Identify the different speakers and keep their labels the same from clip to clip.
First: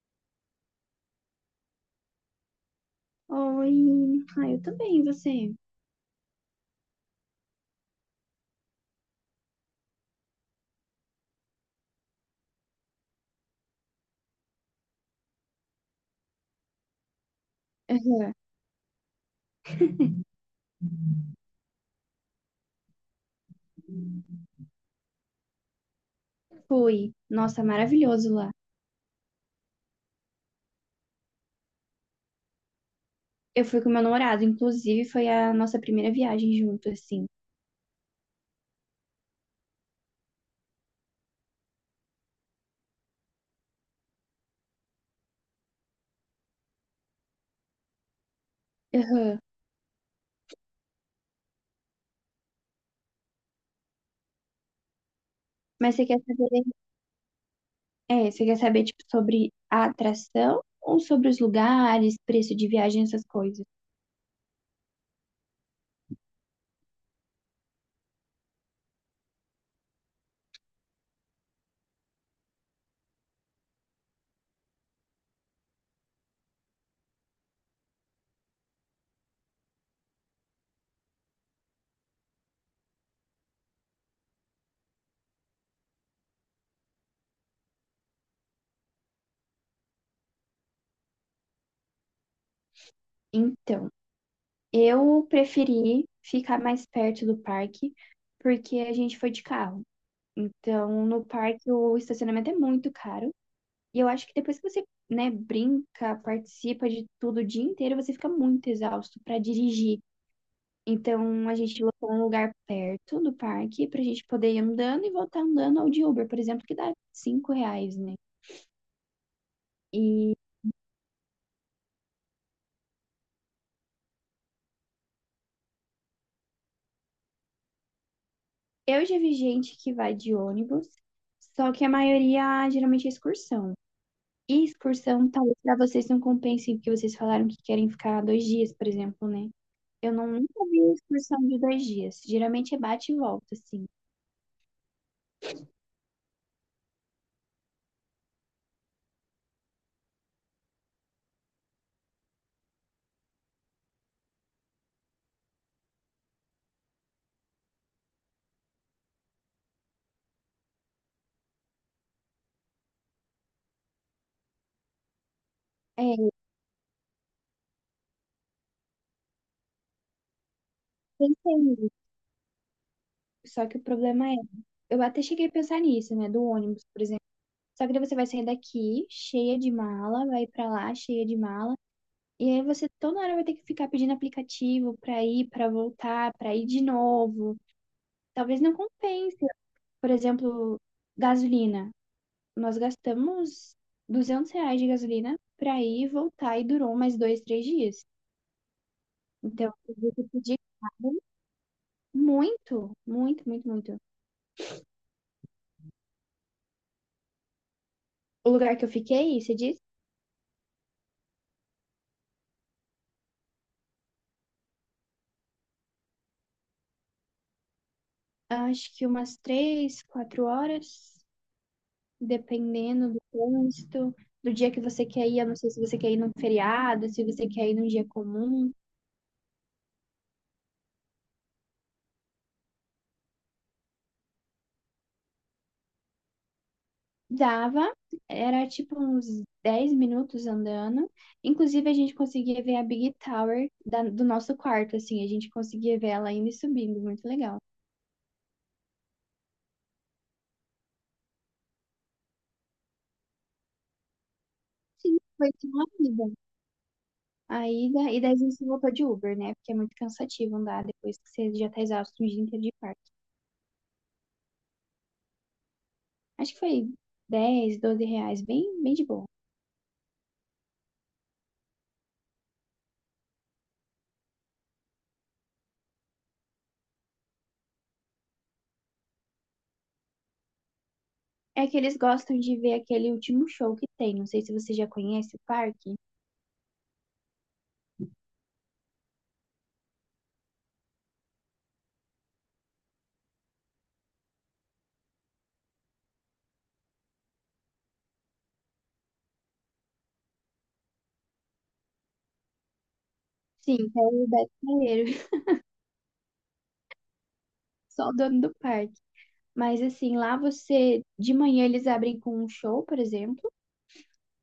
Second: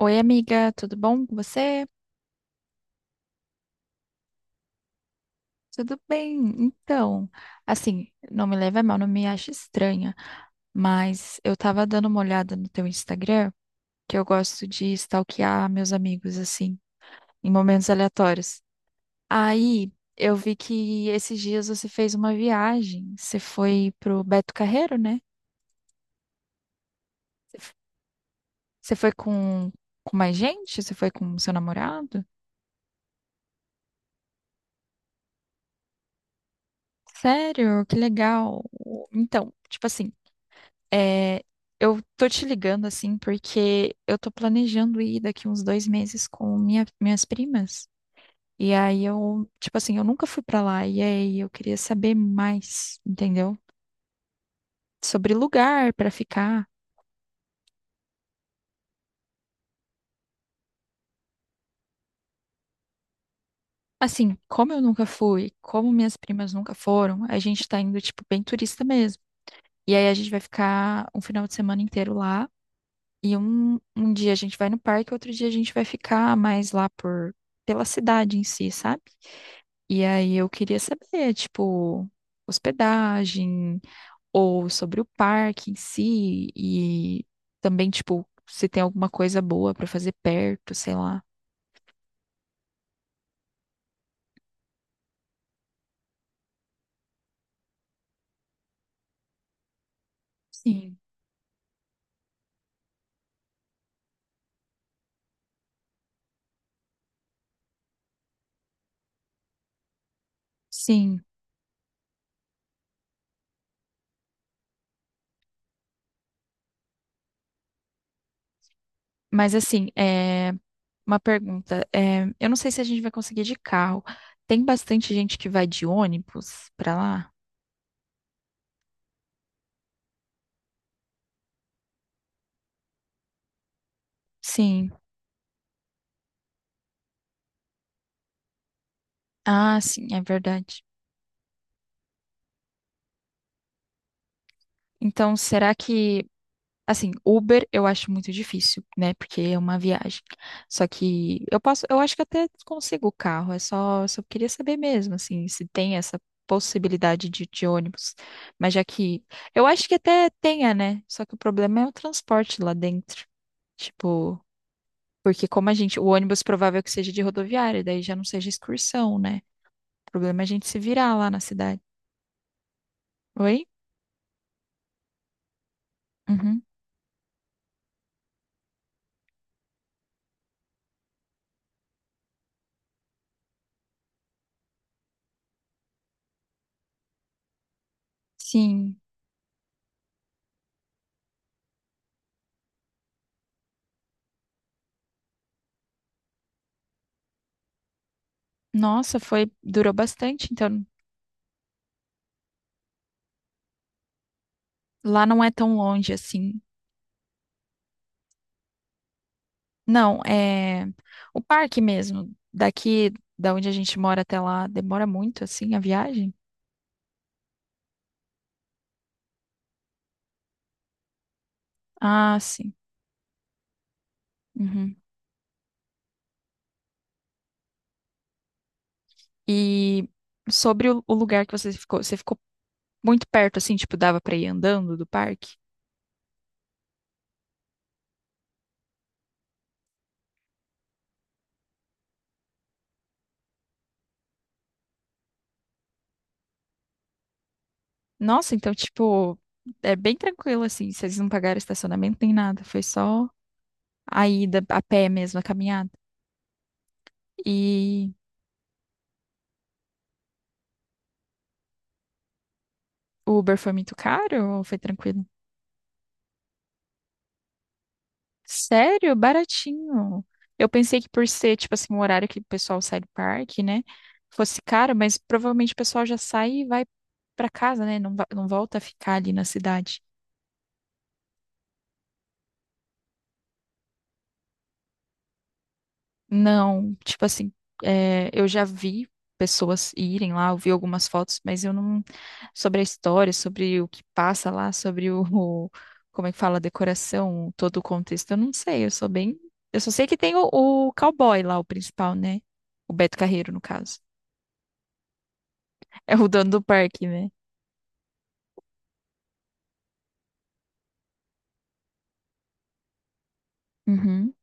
Speaker 1: Oi, amiga, tudo bom com você?
Speaker 2: Oi. Ah, eu também, e você?
Speaker 1: Tudo bem. Então, assim, não me leve a mal, não me ache estranha, mas eu tava dando uma olhada no teu Instagram, que eu gosto de stalkear meus amigos, assim, em momentos
Speaker 2: Aham.
Speaker 1: aleatórios. Aí, eu vi que esses dias você fez uma viagem. Você foi pro Beto Carreiro, né?
Speaker 2: Fui.
Speaker 1: Você
Speaker 2: Nossa,
Speaker 1: f-
Speaker 2: maravilhoso lá.
Speaker 1: você foi com mais gente? Você foi com seu namorado?
Speaker 2: Eu fui com meu namorado, inclusive foi a nossa primeira viagem junto, assim.
Speaker 1: Sério? Que legal. Então, tipo assim. É, eu tô te ligando assim porque eu tô planejando ir daqui uns 2 meses com minhas primas. E aí
Speaker 2: Aham.
Speaker 1: eu, tipo assim, eu nunca fui pra lá. E aí eu queria saber mais, entendeu? Sobre lugar
Speaker 2: Mas você
Speaker 1: pra
Speaker 2: quer saber,
Speaker 1: ficar.
Speaker 2: é, você quer saber, tipo, sobre a atração ou sobre os lugares, preço de viagem, essas coisas?
Speaker 1: Assim, como eu nunca fui, como minhas primas nunca foram, a gente tá indo, tipo, bem turista mesmo. E aí a gente vai ficar um final de semana inteiro lá. E um dia a gente vai no parque, outro dia a gente vai ficar mais lá por, pela cidade em si, sabe? E aí eu queria saber, tipo, hospedagem ou sobre o parque em si e também, tipo, se tem alguma coisa boa pra fazer perto, sei lá.
Speaker 2: Então, eu preferi ficar mais perto do parque, porque a gente foi de carro.
Speaker 1: Sim.
Speaker 2: Então, no parque o estacionamento é muito caro. E eu acho que depois que você, né, brinca, participa de tudo o dia inteiro, você fica muito exausto para dirigir.
Speaker 1: Sim,
Speaker 2: Então, a gente locou um lugar perto do parque pra gente poder ir andando e voltar andando ao de Uber, por exemplo, que dá R$ 5, né?
Speaker 1: mas assim,
Speaker 2: E
Speaker 1: é uma pergunta, é, eu não sei se a gente vai conseguir de carro. Tem bastante gente que vai de ônibus pra lá?
Speaker 2: eu já vi gente que vai de ônibus, só que a maioria geralmente é excursão. E
Speaker 1: Sim.
Speaker 2: excursão, talvez pra vocês não compensem, porque vocês falaram que querem ficar 2 dias, por exemplo, né?
Speaker 1: Ah, sim,
Speaker 2: Eu
Speaker 1: é
Speaker 2: não nunca vi
Speaker 1: verdade.
Speaker 2: excursão de 2 dias. Geralmente é bate e volta, assim.
Speaker 1: Então, será que... Assim, Uber eu acho muito difícil, né? Porque é uma viagem. Só que eu posso, eu acho que até consigo o carro, é só, só queria saber mesmo, assim, se tem essa possibilidade de ônibus. Mas já que eu acho que até tenha, né? Só que o problema é o transporte lá dentro. Tipo, porque como a gente, o
Speaker 2: É,
Speaker 1: ônibus provável que seja de rodoviária, daí já não seja excursão, né? O problema é a gente se virar lá na cidade.
Speaker 2: Pensei
Speaker 1: Oi?
Speaker 2: só que o problema é, eu até cheguei a pensar nisso, né, do
Speaker 1: Uhum.
Speaker 2: ônibus, por exemplo. Só que daí você vai sair daqui cheia de mala, vai pra lá cheia de mala, e aí você toda hora vai ter que ficar pedindo aplicativo pra ir, pra voltar, pra ir de novo. Talvez não
Speaker 1: Sim.
Speaker 2: compense. Por exemplo, gasolina. Nós gastamos R$ 200 de gasolina pra ir e voltar e durou mais 2, 3 dias.
Speaker 1: Nossa, foi,
Speaker 2: Então,
Speaker 1: durou
Speaker 2: eu tive que
Speaker 1: bastante,
Speaker 2: pedir
Speaker 1: então
Speaker 2: caro muito, muito, muito, muito.
Speaker 1: lá não é tão longe assim.
Speaker 2: O lugar que eu fiquei, você disse.
Speaker 1: Não, é o parque mesmo. Daqui da onde a gente mora até lá demora muito, assim, a viagem?
Speaker 2: Acho que umas 3, 4 horas,
Speaker 1: Ah, sim.
Speaker 2: dependendo do trânsito, do dia que
Speaker 1: Uhum.
Speaker 2: você quer ir. Eu não sei se você quer ir num feriado, se você quer ir num dia comum.
Speaker 1: E sobre o lugar que você ficou muito perto, assim, tipo, dava pra ir andando do parque?
Speaker 2: Dava, era tipo uns 10 minutos andando. Inclusive, a gente conseguia ver a Big Tower do nosso quarto, assim, a gente conseguia ver ela indo e subindo, muito legal.
Speaker 1: Nossa, então, tipo, é bem tranquilo, assim, vocês não pagaram estacionamento nem nada, foi só a ida a pé
Speaker 2: Sim,
Speaker 1: mesmo, a
Speaker 2: foi tipo uma
Speaker 1: caminhada.
Speaker 2: ida. A
Speaker 1: E
Speaker 2: ida, e daí a gente voltou de Uber, né? Porque é muito cansativo andar depois que você já tá exausto o dia inteiro de parque.
Speaker 1: o Uber foi muito caro ou foi tranquilo?
Speaker 2: Acho que foi 10, 12 reais, bem, bem de
Speaker 1: Sério?
Speaker 2: boa.
Speaker 1: Baratinho. Eu pensei que por ser, tipo assim, um horário que o pessoal sai do parque, né? Fosse caro, mas provavelmente o pessoal já sai e vai pra casa, né? Não, não volta a ficar ali na cidade.
Speaker 2: É que eles gostam de ver aquele último show que tem. Não sei se você já conhece o parque.
Speaker 1: Não, tipo assim, é, eu já vi pessoas irem lá, eu vi algumas fotos, mas eu não. Sobre a história, sobre o que passa lá, sobre como é que fala, a decoração, todo o contexto, eu não sei, eu sou bem. Eu só sei que tem o cowboy lá, o principal, né? O Beto Carreiro, no
Speaker 2: Sim, que
Speaker 1: caso.
Speaker 2: é o Beto Carreiro,
Speaker 1: É o dono do parque, né?
Speaker 2: só o dono do parque. Mas assim, lá você, de manhã eles abrem com um show, por exemplo,
Speaker 1: Uhum,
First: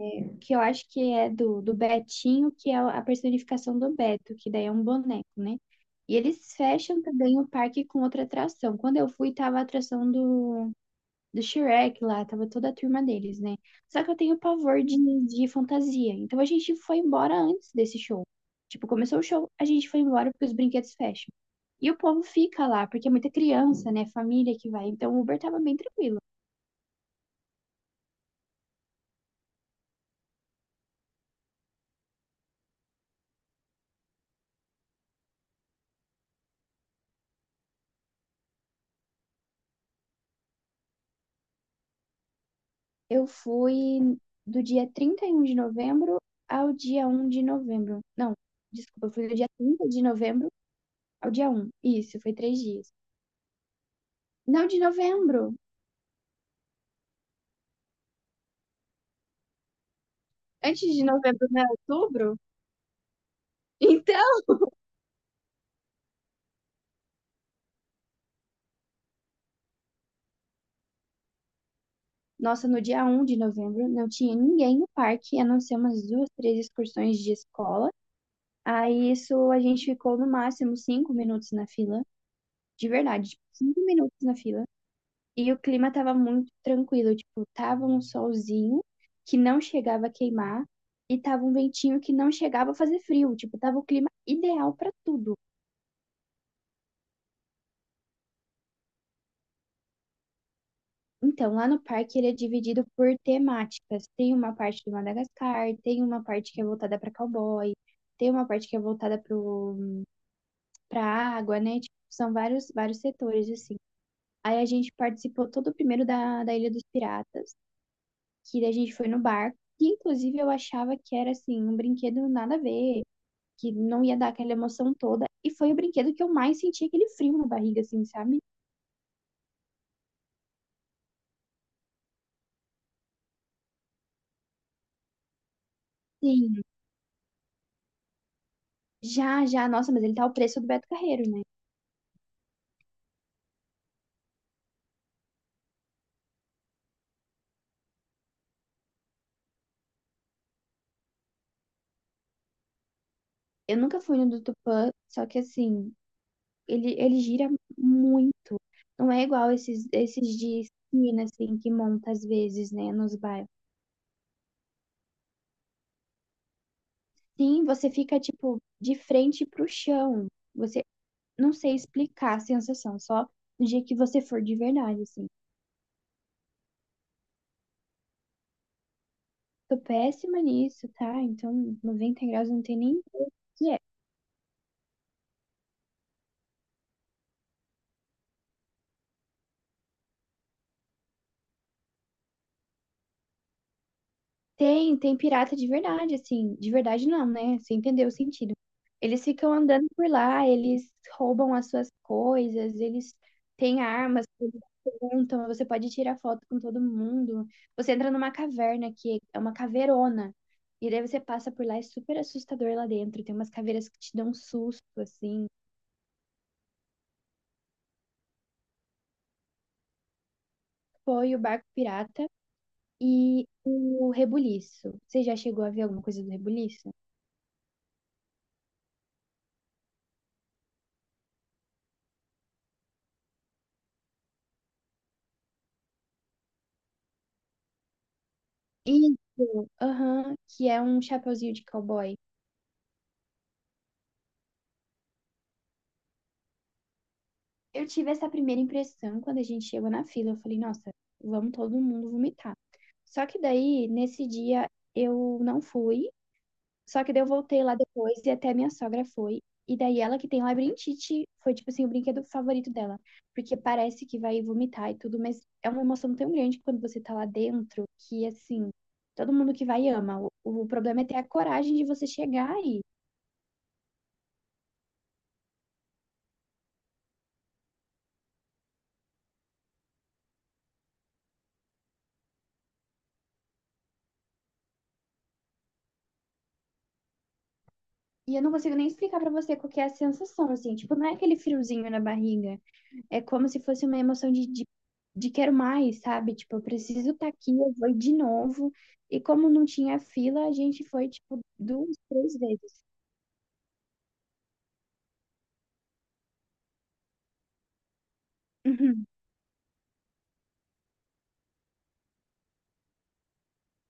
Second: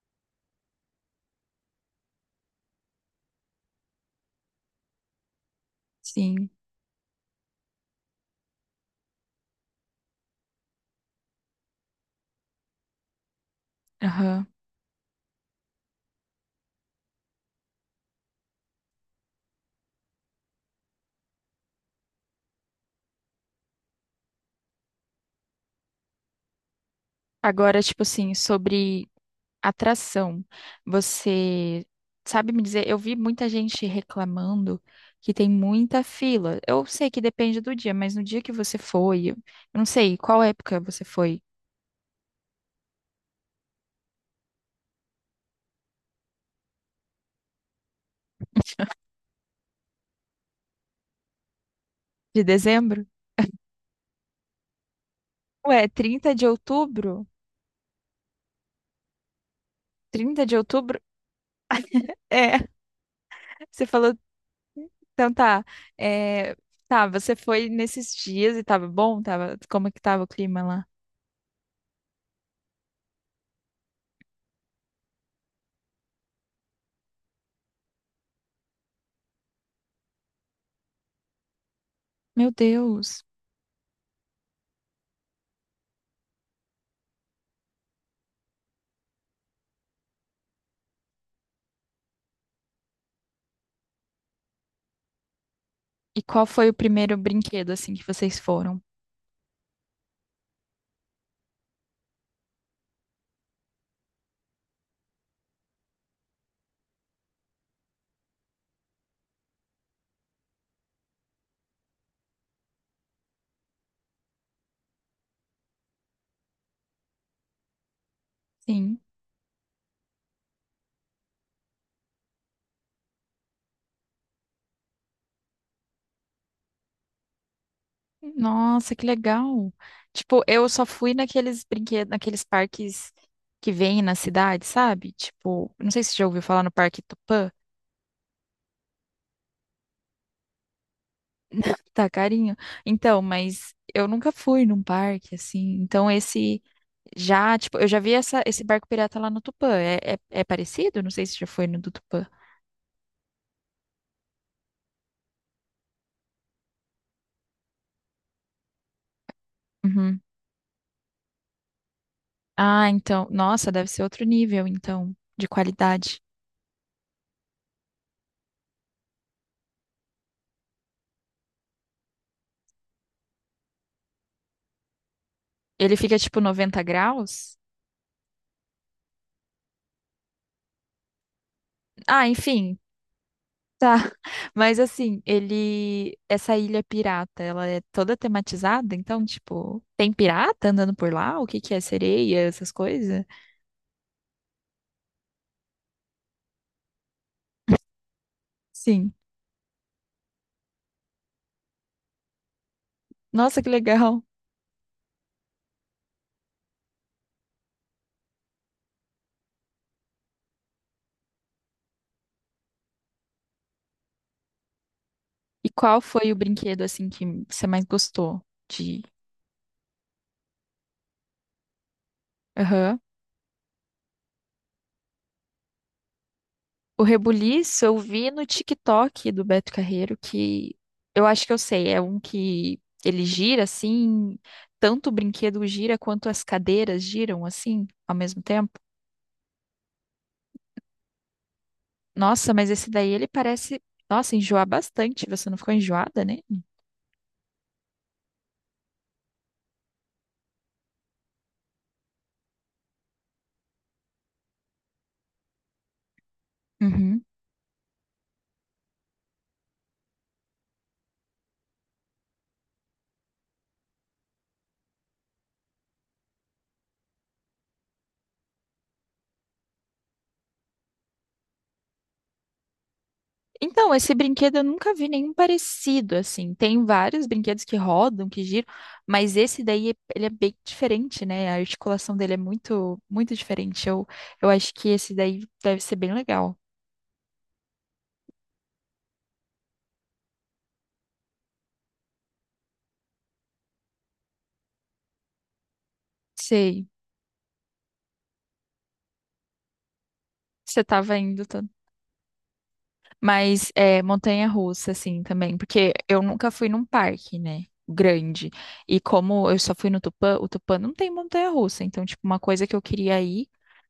Speaker 2: que eu acho que é do Betinho, que é a personificação do Beto, que daí é um boneco, né? E
Speaker 1: sim.
Speaker 2: eles fecham também o parque com outra atração. Quando eu fui, tava a atração do Shrek lá, tava toda a turma deles, né? Só que eu tenho
Speaker 1: Aham.
Speaker 2: pavor de fantasia. Então a gente foi embora antes desse show. Tipo, começou o show, a gente foi embora porque os brinquedos fecham. E o povo fica lá, porque é muita criança, né? Família que vai. Então o Uber tava bem tranquilo.
Speaker 1: Agora, tipo assim, sobre atração, você sabe me dizer? Eu vi muita gente reclamando que tem muita fila. Eu sei que depende do dia, mas no dia que você foi, eu não sei qual época você foi.
Speaker 2: Eu fui do dia 31 de novembro ao dia 1 de novembro. Não, desculpa, eu fui do dia 30 de novembro ao dia um. Isso, foi
Speaker 1: De
Speaker 2: 3 dias.
Speaker 1: dezembro?
Speaker 2: Não, de novembro.
Speaker 1: Ué, 30 de outubro? Trinta de
Speaker 2: Antes
Speaker 1: outubro?
Speaker 2: de novembro, não era
Speaker 1: É,
Speaker 2: outubro?
Speaker 1: você falou,
Speaker 2: Então.
Speaker 1: então tá. É, tá, você foi nesses dias e tava bom? Tava, como é que tava o clima lá?
Speaker 2: Nossa, no dia 1 de novembro não tinha ninguém no parque, a não ser umas duas, três excursões de escola. Aí isso a gente ficou no máximo 5 minutos na fila,
Speaker 1: Meu
Speaker 2: de
Speaker 1: Deus.
Speaker 2: verdade, tipo, 5 minutos na fila. E o clima tava muito tranquilo, tipo, tava um solzinho que não chegava a queimar e tava um ventinho que não chegava a fazer frio, tipo, tava o clima ideal pra tudo.
Speaker 1: E qual foi o primeiro brinquedo, assim, que vocês foram?
Speaker 2: Então, lá no parque ele é dividido por temáticas. Tem uma parte de Madagascar, tem uma parte que é voltada para cowboy, tem uma parte que é voltada para água, né? Tipo, são vários, vários setores, assim. Aí a gente participou todo o primeiro da Ilha dos Piratas, que daí a gente
Speaker 1: Sim.
Speaker 2: foi no barco, que inclusive eu achava que era, assim, um brinquedo nada a ver, que não ia dar aquela emoção toda. E foi o brinquedo que eu mais senti aquele frio na barriga, assim, sabe?
Speaker 1: Nossa, que legal. Tipo, eu só fui naqueles brinquedos, naqueles parques que vêm na cidade, sabe? Tipo, não sei se você já ouviu falar
Speaker 2: Sim,
Speaker 1: no Parque Tupã.
Speaker 2: já, já. Nossa, mas ele tá o preço do Beto Carreiro, né?
Speaker 1: Tá carinho. Então, mas eu nunca fui num parque, assim. Então, esse já, tipo, eu já vi essa, esse barco pirata lá no Tupã. É, é, é parecido? Não sei se já foi no do Tupã.
Speaker 2: Eu nunca fui no do Tupã, só que assim, ele gira muito. Não é igual esses,
Speaker 1: Uhum.
Speaker 2: esses de esquina, assim, que monta às vezes,
Speaker 1: Ah,
Speaker 2: né, nos
Speaker 1: então.
Speaker 2: bairros.
Speaker 1: Nossa, deve ser outro nível, então, de qualidade.
Speaker 2: Sim, você fica, tipo, de frente pro chão. Você não sei explicar a sensação, só no dia que você for de verdade, assim.
Speaker 1: Ele fica tipo 90 graus?
Speaker 2: Tô péssima nisso, tá? Então,
Speaker 1: Ah,
Speaker 2: 90 graus não tem
Speaker 1: enfim,
Speaker 2: nem o que é.
Speaker 1: tá. Mas assim, ele. Essa ilha pirata, ela é toda tematizada? Então, tipo, tem pirata andando por lá? O que que é? Sereia, essas coisas?
Speaker 2: Tem pirata de verdade, assim. De verdade não, né? Você entendeu o sentido.
Speaker 1: Sim.
Speaker 2: Eles ficam andando por lá, eles roubam as suas coisas, eles
Speaker 1: Nossa, que
Speaker 2: têm
Speaker 1: legal.
Speaker 2: armas, eles perguntam, você pode tirar foto com todo mundo. Você entra numa caverna que é uma caveirona. E daí você passa por lá, é super assustador lá dentro. Tem umas caveiras que te dão um susto, assim.
Speaker 1: E qual foi o brinquedo, assim, que você mais gostou de.
Speaker 2: Foi o barco pirata
Speaker 1: Aham.
Speaker 2: e o rebuliço. Você já chegou a ver alguma coisa do rebuliço?
Speaker 1: O Rebuliço eu vi no TikTok do Beto Carreiro, que eu acho que eu sei, é um que ele gira assim, tanto o brinquedo gira quanto as cadeiras giram assim ao mesmo tempo.
Speaker 2: Isso, aham, que é um chapeuzinho de cowboy.
Speaker 1: Nossa, mas esse daí ele parece, nossa, enjoar bastante. Você não ficou enjoada, né?
Speaker 2: Eu tive essa primeira impressão quando a gente chegou na fila. Eu falei, nossa, vamos todo mundo vomitar. Só que daí, nesse dia, eu não fui. Só que daí eu voltei lá depois e até minha sogra foi. E daí ela que tem labirintite foi, tipo assim, o brinquedo favorito dela. Porque parece que vai vomitar e tudo, mas é uma emoção tão grande quando você tá lá dentro que, assim, todo mundo que vai ama. O problema é ter a coragem de você chegar.
Speaker 1: Então, esse brinquedo eu nunca vi nenhum parecido, assim. Tem vários brinquedos que rodam, que giram, mas esse daí, ele é bem diferente, né? A articulação dele é muito, muito diferente. Eu acho que esse daí deve ser bem legal.
Speaker 2: E eu não consigo nem explicar pra você qual que é a sensação, assim. Tipo, não é aquele friozinho na barriga. É como se fosse uma emoção de quero mais, sabe? Tipo, eu
Speaker 1: Sei,
Speaker 2: preciso estar aqui, eu vou de novo. E como não tinha fila, a
Speaker 1: você
Speaker 2: gente foi,
Speaker 1: tava
Speaker 2: tipo,
Speaker 1: indo tanto.
Speaker 2: duas, três vezes.
Speaker 1: Mas é montanha-russa, assim, também, porque eu nunca fui num parque, né? Grande. E
Speaker 2: Uhum.
Speaker 1: como eu só fui no Tupã, o Tupã não tem montanha-russa. Então, tipo, uma coisa que eu queria ir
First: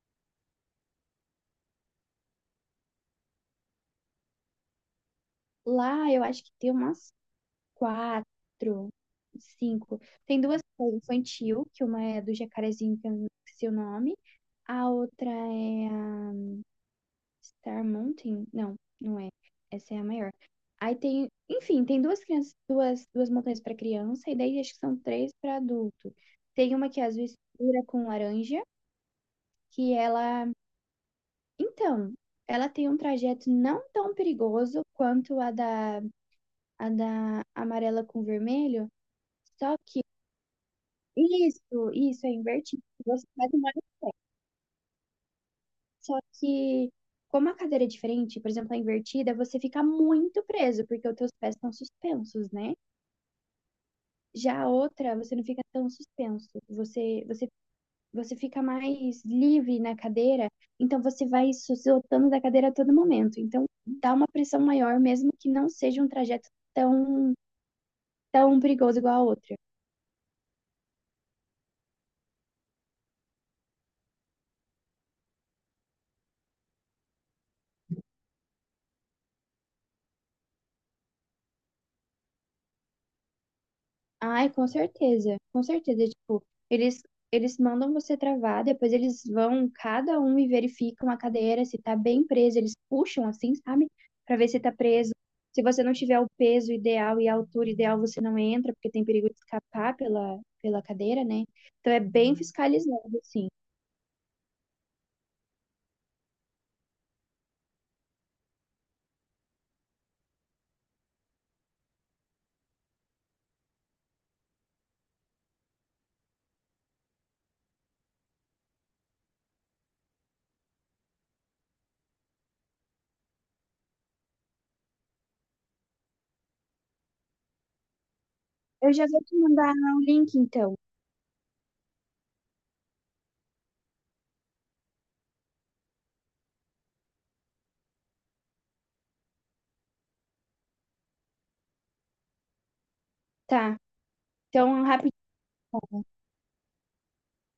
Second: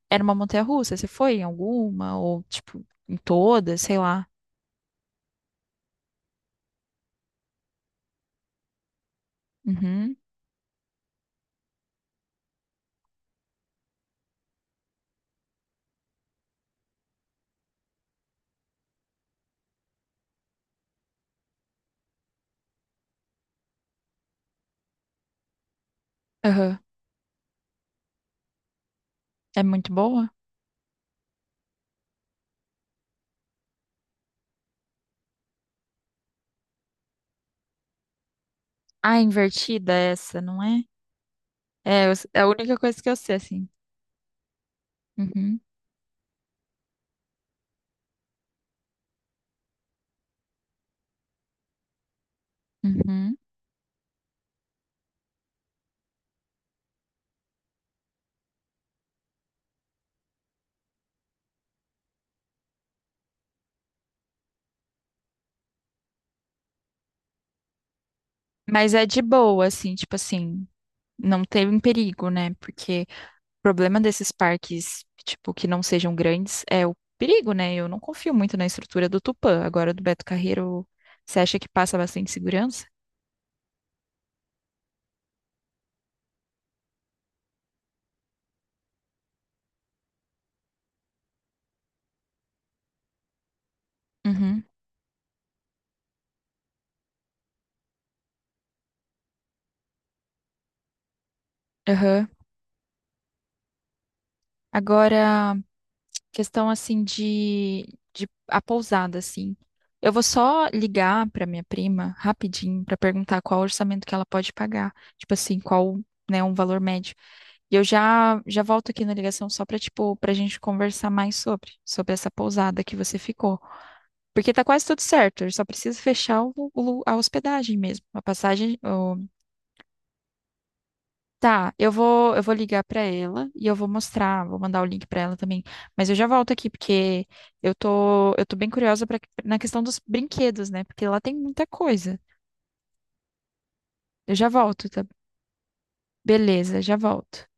Speaker 1: era uma montanha-russa. Você foi em alguma? Ou, tipo, em todas, sei lá.
Speaker 2: Lá, eu acho que tem umas quatro, cinco.
Speaker 1: Uhum.
Speaker 2: Tem duas que é infantil, que uma é do Jacarezinho, que eu não esqueci o nome. A outra é a Star Mountain? Não, não é. Essa é a maior. Aí tem, enfim, tem duas crianças, duas montanhas para criança e daí acho que são três para adulto. Tem
Speaker 1: Aham.
Speaker 2: uma que é azul escura com laranja,
Speaker 1: É muito
Speaker 2: que
Speaker 1: boa?
Speaker 2: ela, então, ela tem um trajeto não tão perigoso quanto a da amarela com vermelho,
Speaker 1: Ah, é
Speaker 2: só
Speaker 1: invertida
Speaker 2: que
Speaker 1: essa, não é?
Speaker 2: isso,
Speaker 1: É,
Speaker 2: isso é
Speaker 1: é a única
Speaker 2: invertido.
Speaker 1: coisa que eu
Speaker 2: Você
Speaker 1: sei,
Speaker 2: faz
Speaker 1: assim.
Speaker 2: uma hora
Speaker 1: Uhum.
Speaker 2: só que como a cadeira é diferente, por exemplo, a invertida, você fica muito preso porque os teus pés estão suspensos, né?
Speaker 1: Uhum.
Speaker 2: Já a outra, você não fica tão suspenso. Você fica mais livre na cadeira, então você vai se soltando da cadeira a todo momento. Então dá uma pressão maior, mesmo que não seja um trajeto tão, tão
Speaker 1: Mas
Speaker 2: perigoso
Speaker 1: é
Speaker 2: igual
Speaker 1: de
Speaker 2: a outra.
Speaker 1: boa, assim, tipo assim, não teve um perigo, né? Porque o problema desses parques, tipo, que não sejam grandes é o perigo, né? Eu não confio muito na estrutura do Tupã. Agora, do Beto Carreiro, você acha que passa bastante segurança?
Speaker 2: Ai, com certeza, com certeza. Tipo, eles, eles mandam você travar, depois eles vão, cada um, e verificam a cadeira, se tá bem presa. Eles puxam assim, sabe? Pra ver se
Speaker 1: Uhum.
Speaker 2: tá preso. Se você não tiver o peso ideal e a altura ideal, você não entra, porque tem perigo de escapar pela cadeira, né? Então é
Speaker 1: Aham.
Speaker 2: bem fiscalizado, assim.
Speaker 1: Agora, questão assim de a pousada assim. Eu vou só ligar para minha prima rapidinho para perguntar qual o orçamento que ela pode pagar, tipo assim, qual, né, um valor médio. E eu já já volto aqui na ligação só para tipo para gente conversar mais sobre essa pousada que você ficou, porque tá quase tudo certo. Eu só preciso fechar o, a hospedagem mesmo, a passagem.
Speaker 2: Eu já vou te mandar o link, então.
Speaker 1: Tá, eu vou ligar pra ela e eu vou mostrar, vou mandar o link pra ela também. Mas eu já volto aqui porque eu tô bem curiosa pra, na questão dos brinquedos, né? Porque lá tem muita coisa.
Speaker 2: Tá.
Speaker 1: Eu já
Speaker 2: Então,
Speaker 1: volto, tá?
Speaker 2: rapidinho.
Speaker 1: Beleza, já volto.